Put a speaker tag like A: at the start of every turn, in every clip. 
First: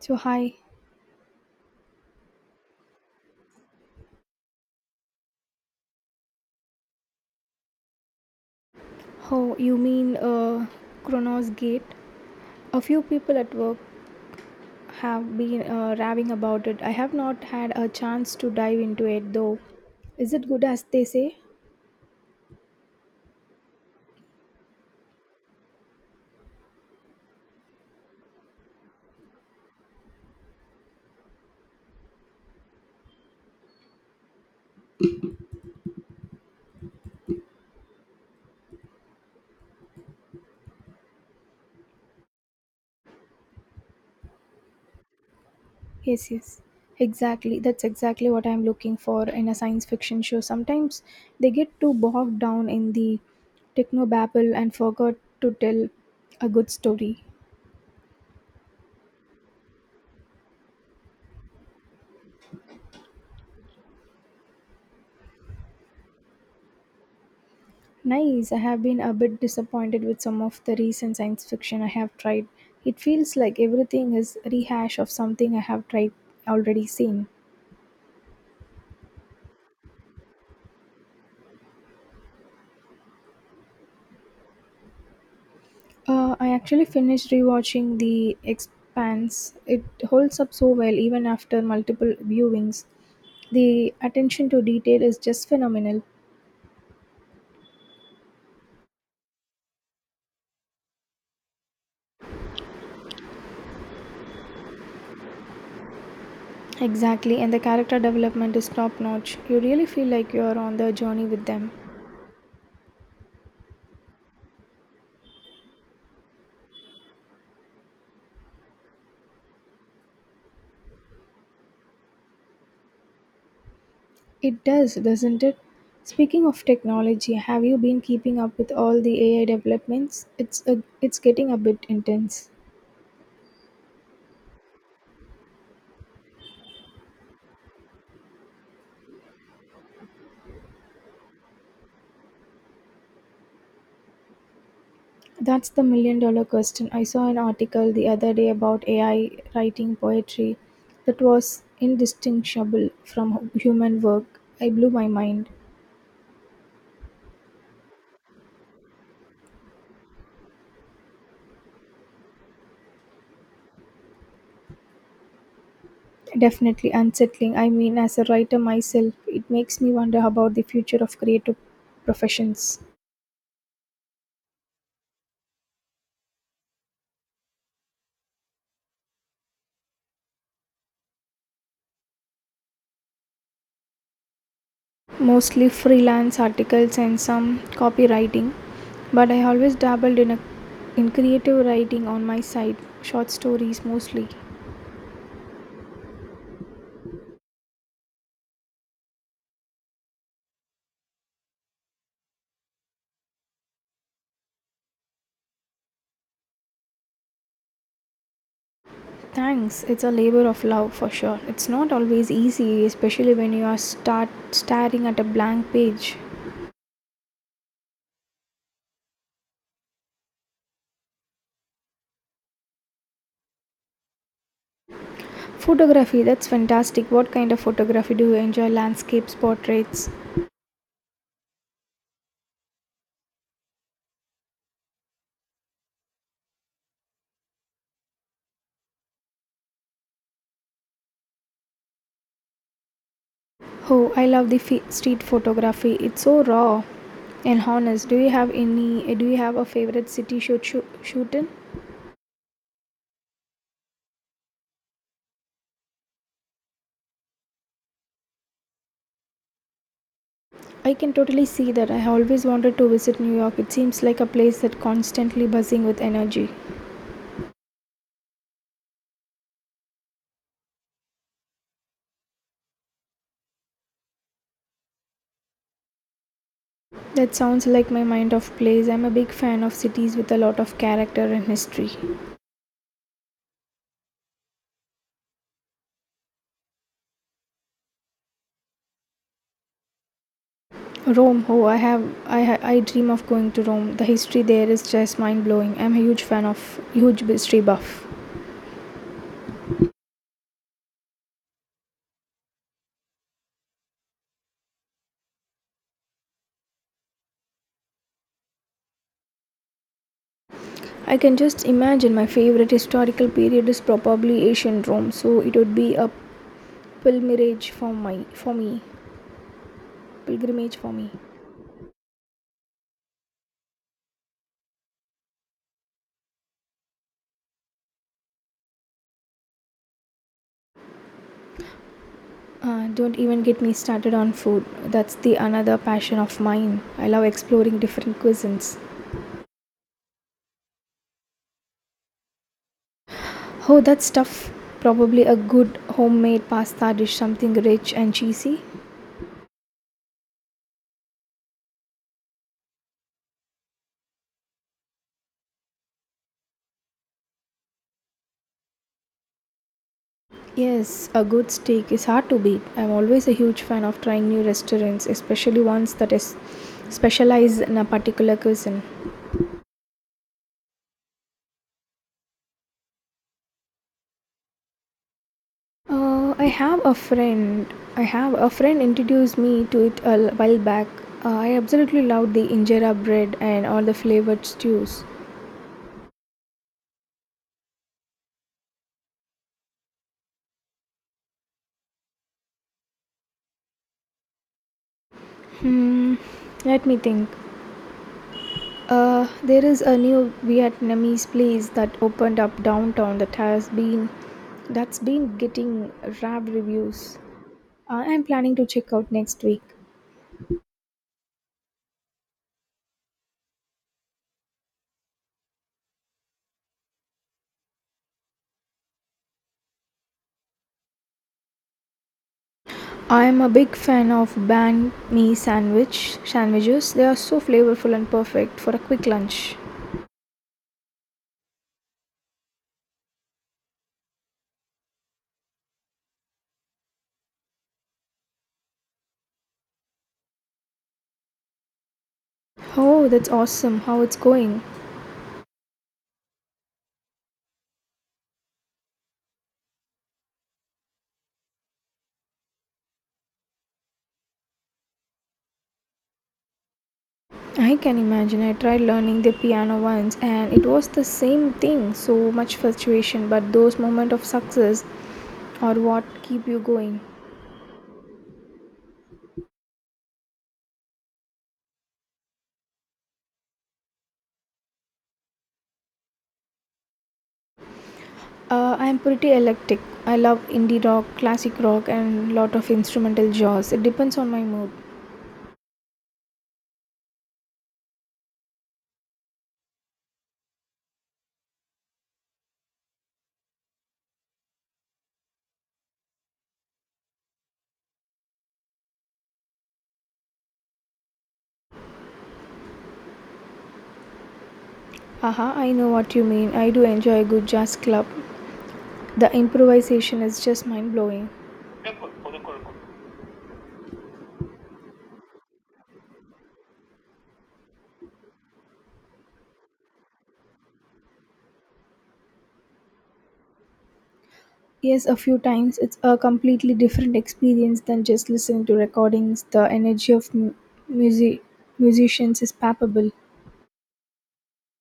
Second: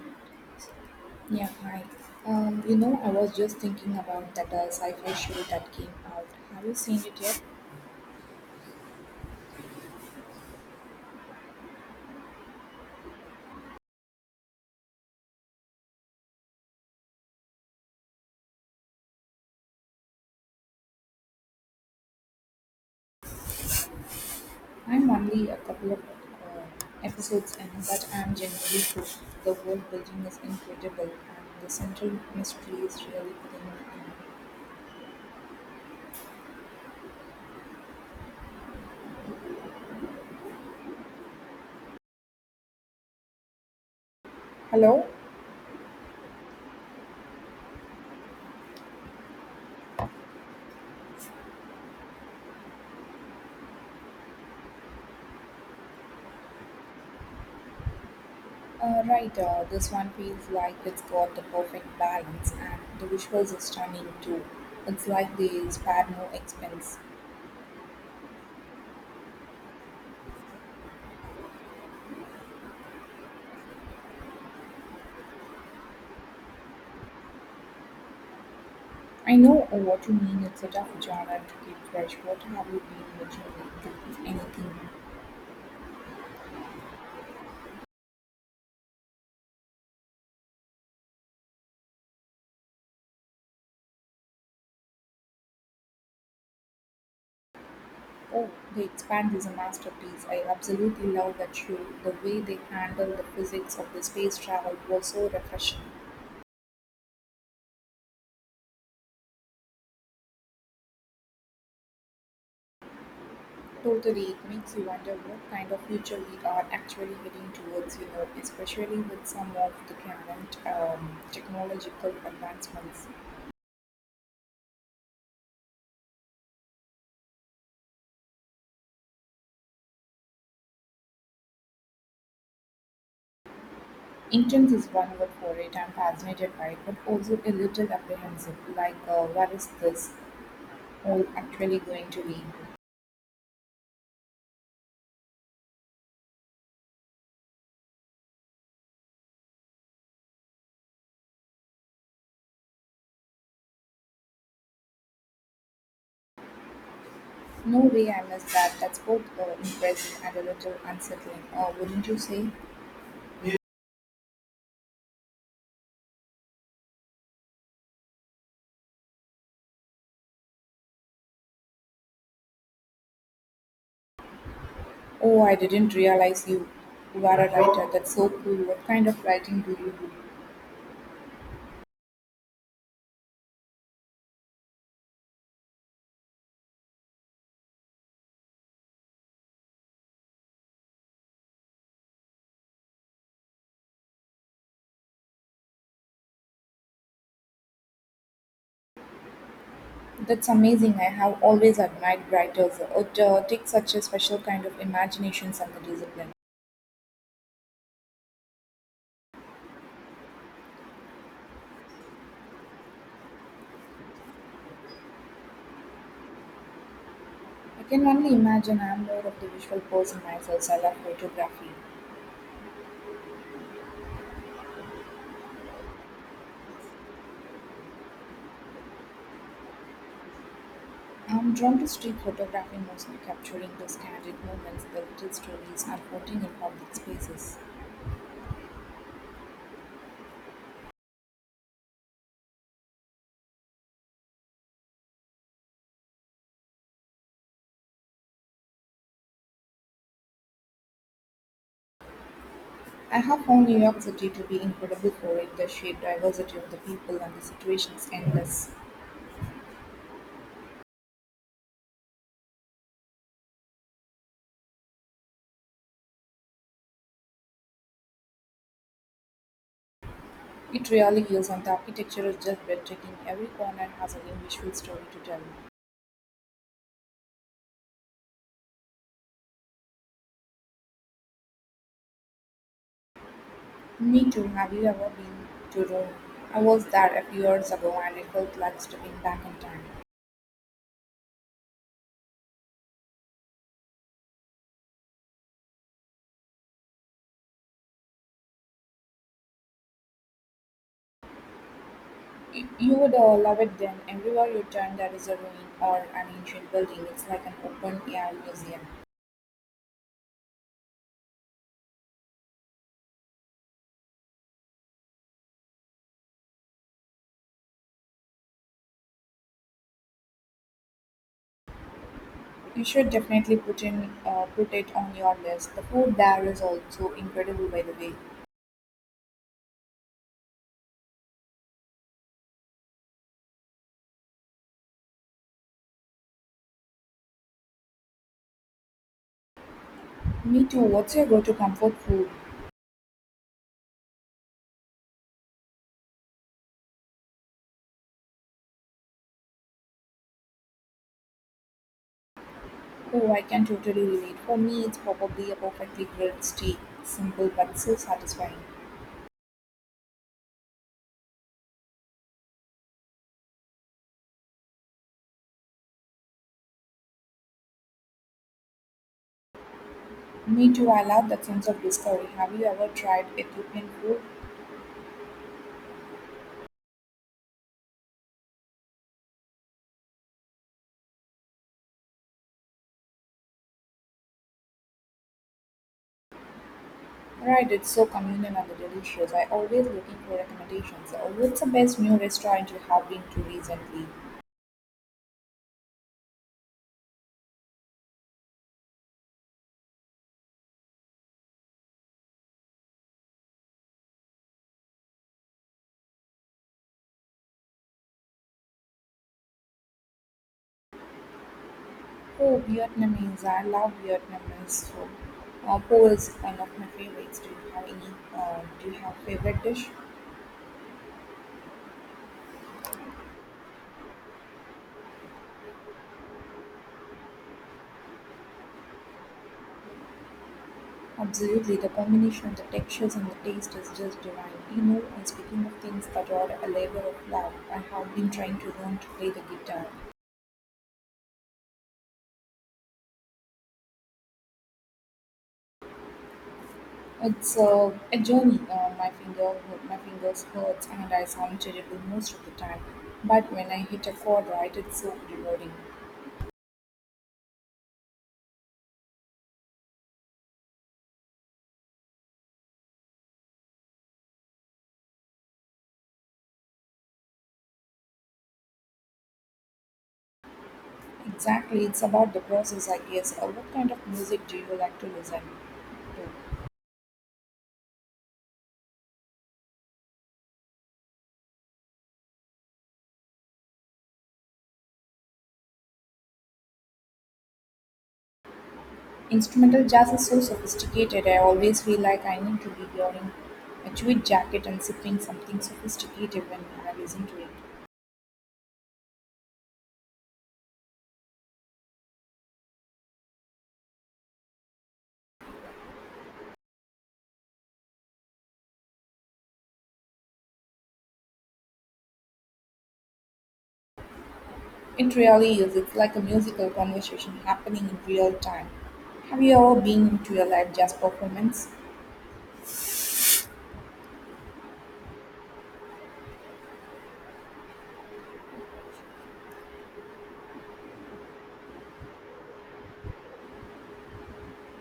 A: So hi,
B: Yeah, hi. I was just thinking about that sci-fi show that came out. Have you seen it yet?
A: oh, you mean Chronos Gate? A few people at work have been raving about it. I have not had a chance to dive into it though. Is it good as they say?
B: I'm only a couple of episodes in, but I'm genuinely hooked. The world building is incredible, and the central mystery is really pulling me in. Hello?
A: Yes, yes. Exactly. That's exactly what I'm looking for in a science fiction show. Sometimes they get too bogged down in the technobabble and forgot to tell a good story.
B: Right, this one feels like it's got the perfect balance, and the visuals are stunning too. It's like they spared no expense.
A: Nice. I have been a bit disappointed with some of the recent science fiction I have tried. It feels like everything is rehash of something I have tried already seen.
B: I know what you mean, it's a tough genre to keep fresh. What have you been watching lately, if anything?
A: I actually finished rewatching The Expanse. It holds up so well even after multiple viewings. The attention to detail is just phenomenal.
B: Oh, The Expanse is a masterpiece. I absolutely love that show. The way they handle the physics of the space travel was so refreshing.
A: Exactly, and the character development is top notch. You really feel like you are on the journey with them.
B: Totally, it makes you wonder what kind of future we are actually heading towards, especially with some of the current technological advancements.
A: It does, doesn't it? Speaking of technology, have you been keeping up with all the AI developments? It's getting a bit intense.
B: Intense is one word for it. I'm fascinated by it, but also a little apprehensive. Like, where is this all actually going to be?
A: That's the million dollar question. I saw an article the other day about AI writing poetry that was indistinguishable from human work. I blew my mind.
B: No way I missed that. That's both impressive and a little unsettling. Wouldn't you say?
A: Definitely unsettling. I mean, as a writer myself, it makes me wonder about the future of creative professions.
B: Oh, I didn't realize you were a writer. That's so cool. What kind of writing do you do?
A: Mostly freelance articles and some copywriting, but I always dabbled in creative writing on my side, short stories mostly.
B: That's amazing. I have always admired writers. It takes such a special kind of imagination and the discipline.
A: Thanks, it's a labor of love for sure. It's not always easy, especially when you are start staring at a blank page.
B: I can only imagine I'm more of the visual person myself. I love photography.
A: Photography, that's fantastic. What kind of photography do you enjoy? Landscapes, portraits?
B: I'm drawn to street photography mostly capturing those candid moments, the little stories unfolding in public spaces.
A: Oh, I love street photography. It's so raw and honest. Do you have a favorite city shoot shoot, shoot in?
B: I have found New York City to be incredible for it. The sheer diversity of the people and the situations endless.
A: I can totally see that. I always wanted to visit New York. It seems like a place that's constantly buzzing with energy.
B: It really is, and the architecture is just breathtaking. Every corner has a new visual story to tell.
A: That sounds like my mind of place. I'm a big fan of cities with a lot of character and history.
B: Me too. Have you ever been to Rome? I was there a few years ago, and it felt like stepping back in time.
A: Rome, oh, I have, I, ha- I dream of going to Rome. The history there is just mind blowing. I'm a huge fan of, huge history buff.
B: You would love it then. Everywhere you turn, there is a ruin or an ancient building. It's like an open air museum.
A: I can just imagine, my favorite historical period is probably ancient Rome. So it would be a pilgrimage for my, for me, pilgrimage for me.
B: You should definitely put it on your list. The food there is also incredible, by the way.
A: Don't even get me started on food. That's the another passion of mine. I love exploring different cuisines.
B: Me too. What's your go to comfort food?
A: Oh, that's tough. Probably a good homemade pasta dish, something rich and cheesy.
B: Oh, I can totally relate. For me, it's probably a perfectly grilled steak. Simple but so satisfying.
A: Yes, a good steak is hard to beat. I'm always a huge fan of trying new restaurants, especially ones that is specialize in a particular cuisine.
B: Me too. I love that sense of discovery. Have you ever tried Ethiopian food?
A: I have a friend introduced me to it a while back. I absolutely loved the injera bread and all the flavored stews.
B: Right, it's so communal and delicious. I always looking for recommendations. What's the best new restaurant you have been to recently?
A: Hmm, let me think. There is a new Vietnamese place that opened up downtown that has been that's been getting rave reviews. I am planning to check out next week.
B: Oh, Vietnamese. I love Vietnamese food. Po is one of my favorites. Do you have any? Do you have favorite dish?
A: I am a big fan of banh mi sandwiches. They are so flavorful and perfect for a quick lunch.
B: Absolutely, the combination of the textures and the taste is just divine. You know, and speaking of things that are a labor of love, I have been trying to learn to play the guitar.
A: Oh, that's awesome! How it's going?
B: It's a journey. My fingers hurts, and I sound terrible most of the time. But when I hit a chord right, it's so rewarding.
A: I can imagine. I tried learning the piano once, and it was the same thing. So much fluctuation, but those moments of success or what keep you going?
B: Exactly, it's about the process, I guess. What kind of music do you like to listen to?
A: I am pretty eclectic. I love indie rock, classic rock, and lot of instrumental jazz. It depends on my mood.
B: Instrumental jazz is so sophisticated, I always feel like I need to be wearing a tweed jacket and sipping something sophisticated when I listen to it.
A: Haha, I know what you mean. I do enjoy a good jazz club. The improvisation is just mind blowing.
B: It really is. It's like a musical conversation happening in real time. Have you ever been to a live jazz performance?
A: Yes, a few times, it's a completely different experience than just listening to recordings. The energy of music musicians is palpable.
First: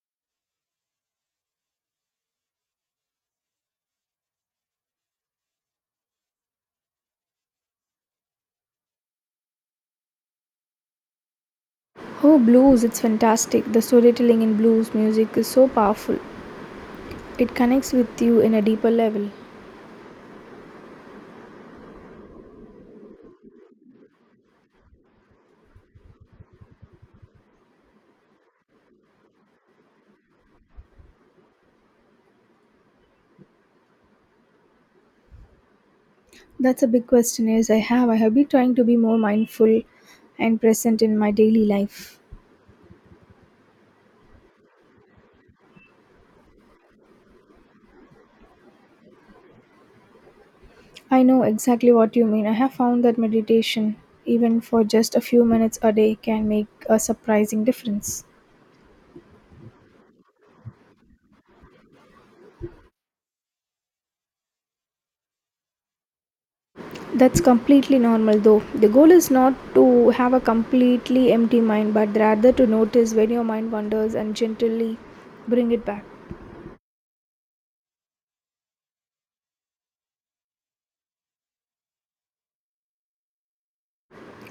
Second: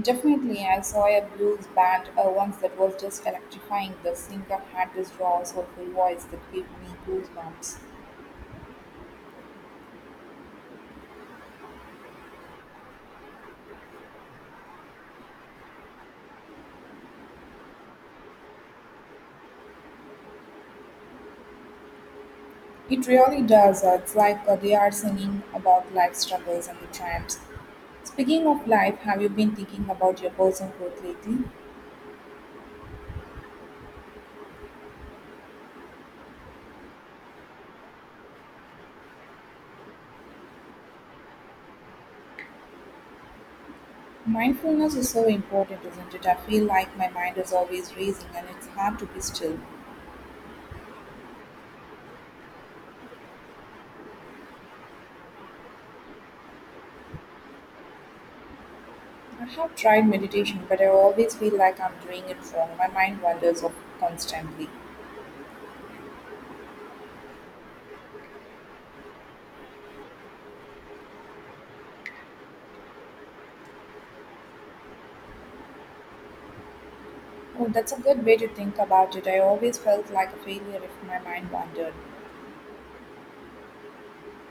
B: Definitely, I saw a blues band once that was just electrifying. The singer had this raw, soulful voice that gave me goosebumps.
A: Oh, blues, it's fantastic. The storytelling in blues music is so powerful. It connects with you in a deeper level.
B: It really does. It's like they are singing about life struggles and the triumphs. Speaking of life, have you been thinking about your personal growth lately?
A: That's a big question. Is I have. I have been trying to be more mindful and present in my daily life.
B: Mindfulness is so important, isn't it? I feel like my mind is always racing and it's hard to be still.
A: I know exactly what you mean. I have found that meditation, even for just a few minutes a day, can make a surprising difference.
B: I have tried meditation, but I always feel like I'm doing it wrong. My mind wanders off constantly.
A: That's completely normal though. The goal is not to have a completely empty mind, but rather to notice when your mind wanders and gently bring it back.
B: Oh, that's a good way to think about it. I always felt like a failure if my mind wandered.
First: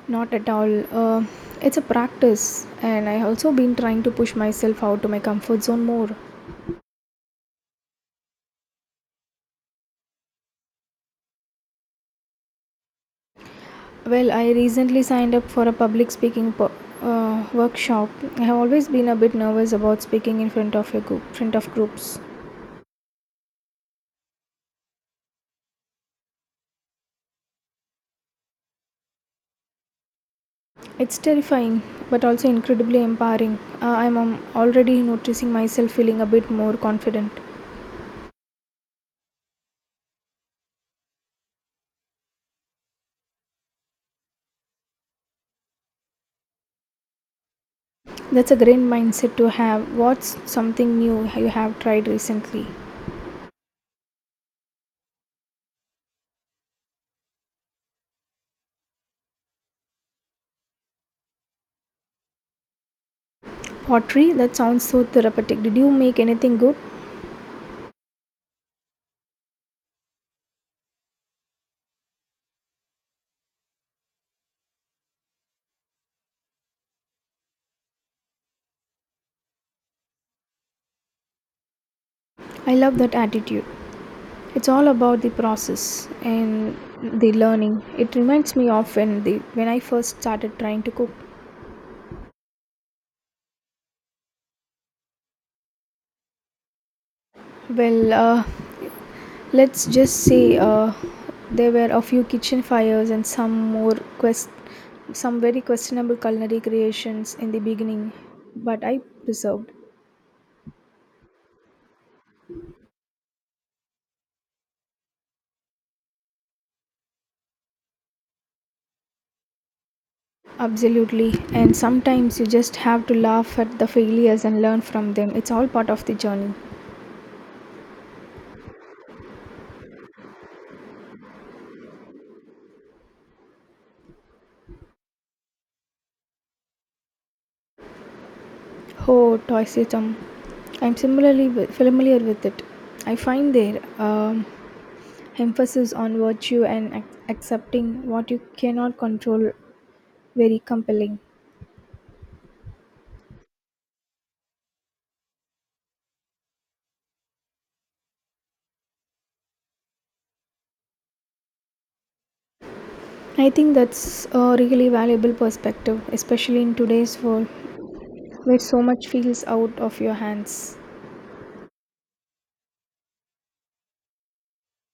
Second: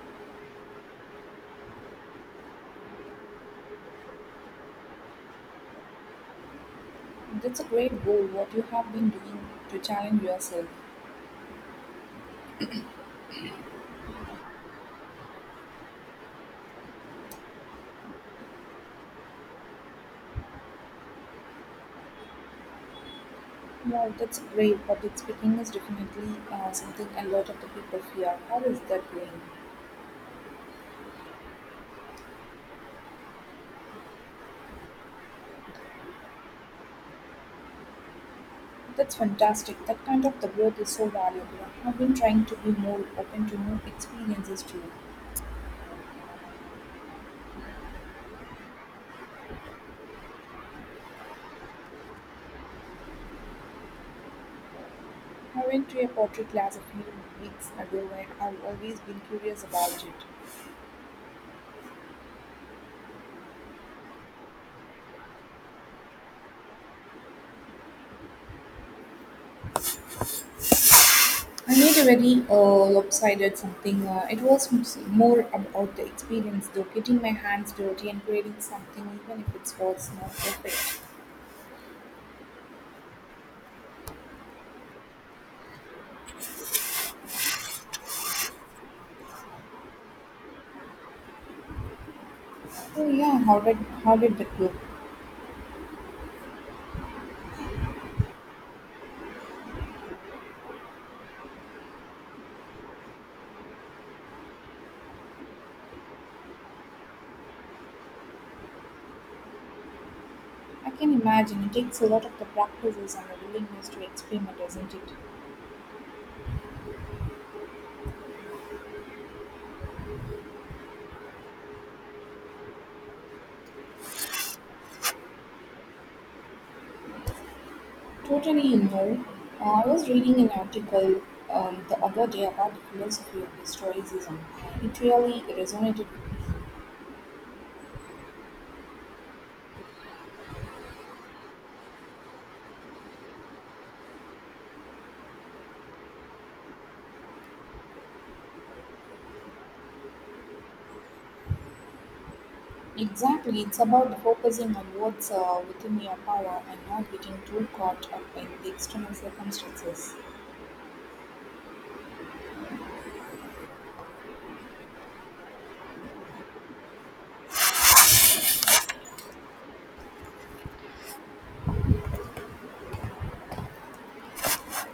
A: Not at all. It's a practice, and I also been trying to push myself out to my comfort zone more.
B: That's a great goal, what you have been doing to challenge yourself.
A: Well, I recently signed up for a public speaking workshop. I have always been a bit nervous about speaking in front of groups.
B: Yeah, that's great, but it's speaking is definitely something a lot of the people fear. How is that going?
A: It's terrifying, but also incredibly empowering. I'm already noticing myself feeling a bit more confident.
B: That's fantastic. That kind of the growth is so valuable. I've been trying to be more open to new experiences too.
A: That's a great mindset to have. What's something new you have tried recently?
B: I went to a pottery class a few weeks ago and I've always been curious about it.
A: Pottery? That sounds so therapeutic. Did you make anything good?
B: I made a very lopsided something. More about the experience though, getting my hands dirty and creating something even if it was not perfect.
A: I love that attitude. It's all about the process and the learning. It reminds me of when I first started trying to cook.
B: Oh yeah, how did that go?
A: Well, let's just say, there were a few kitchen fires and quest some very questionable culinary creations in the beginning, but I preserved.
B: I can imagine it takes a lot of the practices and a willingness to experiment, isn't it?
A: Absolutely, and sometimes you just have to laugh at the failures and learn from them. It's all part of the journey.
B: Totally in there. I was reading an article the other day about the philosophy of historicism. It really resonated with me.
A: Oh, Toiseism. I'm similarly familiar with it. I find their emphasis on virtue and accepting what you cannot control very compelling.
B: Exactly, it's about focusing on what's within your power and not getting too caught up in the external circumstances.
A: I think that's a really valuable perspective, especially in today's world where so much feels out of your hands.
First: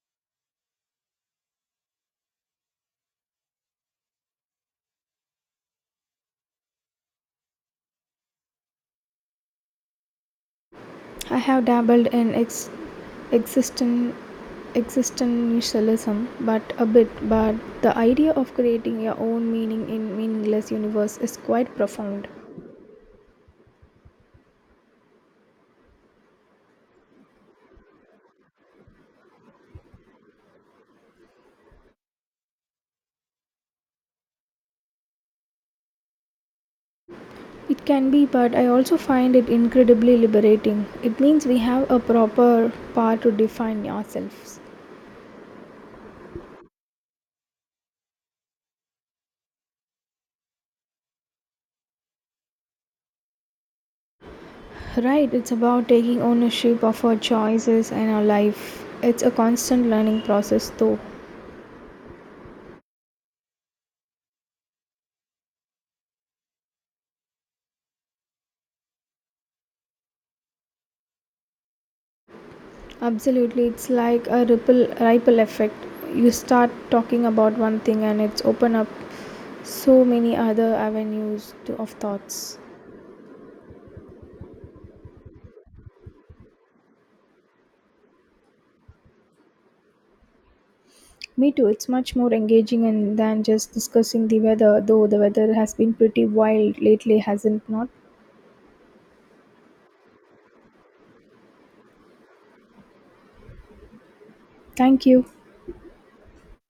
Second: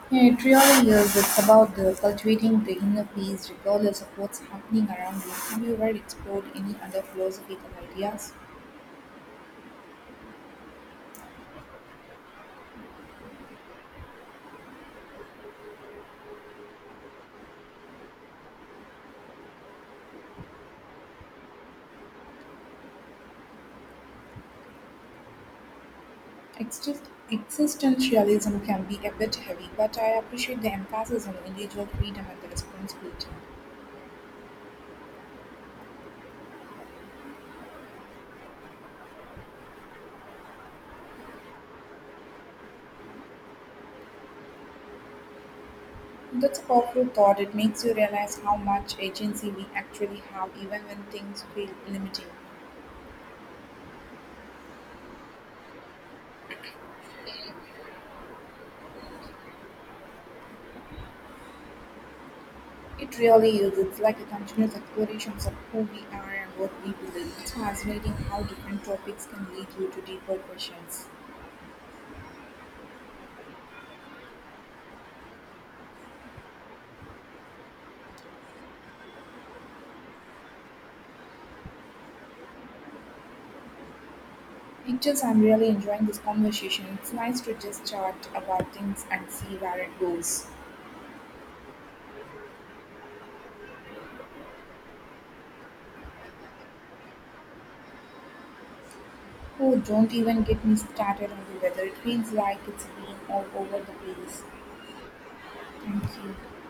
B: Yeah, it really is. It's about the cultivating the inner peace regardless of what's happening around you. Have you ever explored any other philosophical ideas?
A: I have dabbled in existen- existentialism, but a bit. But the idea of creating your own meaning in meaningless universe is quite profound.
B: Exist Existentialism can be a bit heavy, but I appreciate the emphasis on individual freedom and the responsibility.
A: It can be, but I also find it incredibly liberating. It means we have a proper power to define ourselves.
B: That's a powerful thought. It makes you realize how much agency we actually have, even when things feel limiting.
A: Right, it's about taking ownership of our choices and our life. It's a constant learning process, though.
B: It really is. It's like a continuous exploration of who we are and what we believe. It's fascinating how different topics can lead you to deeper questions.
A: Absolutely, it's like a ripple effect. You start talking about one thing and it's open up so many other of thoughts.
B: It just, I'm really enjoying this conversation. It's nice to just chat about things and see where it goes.
A: Me too. It's much more engaging and than just discussing the weather, though the weather has been pretty wild lately, hasn't not?
B: Oh, don't even get me started on the weather. It feels like it's been all over the place.
A: Thank you.
B: Thank you.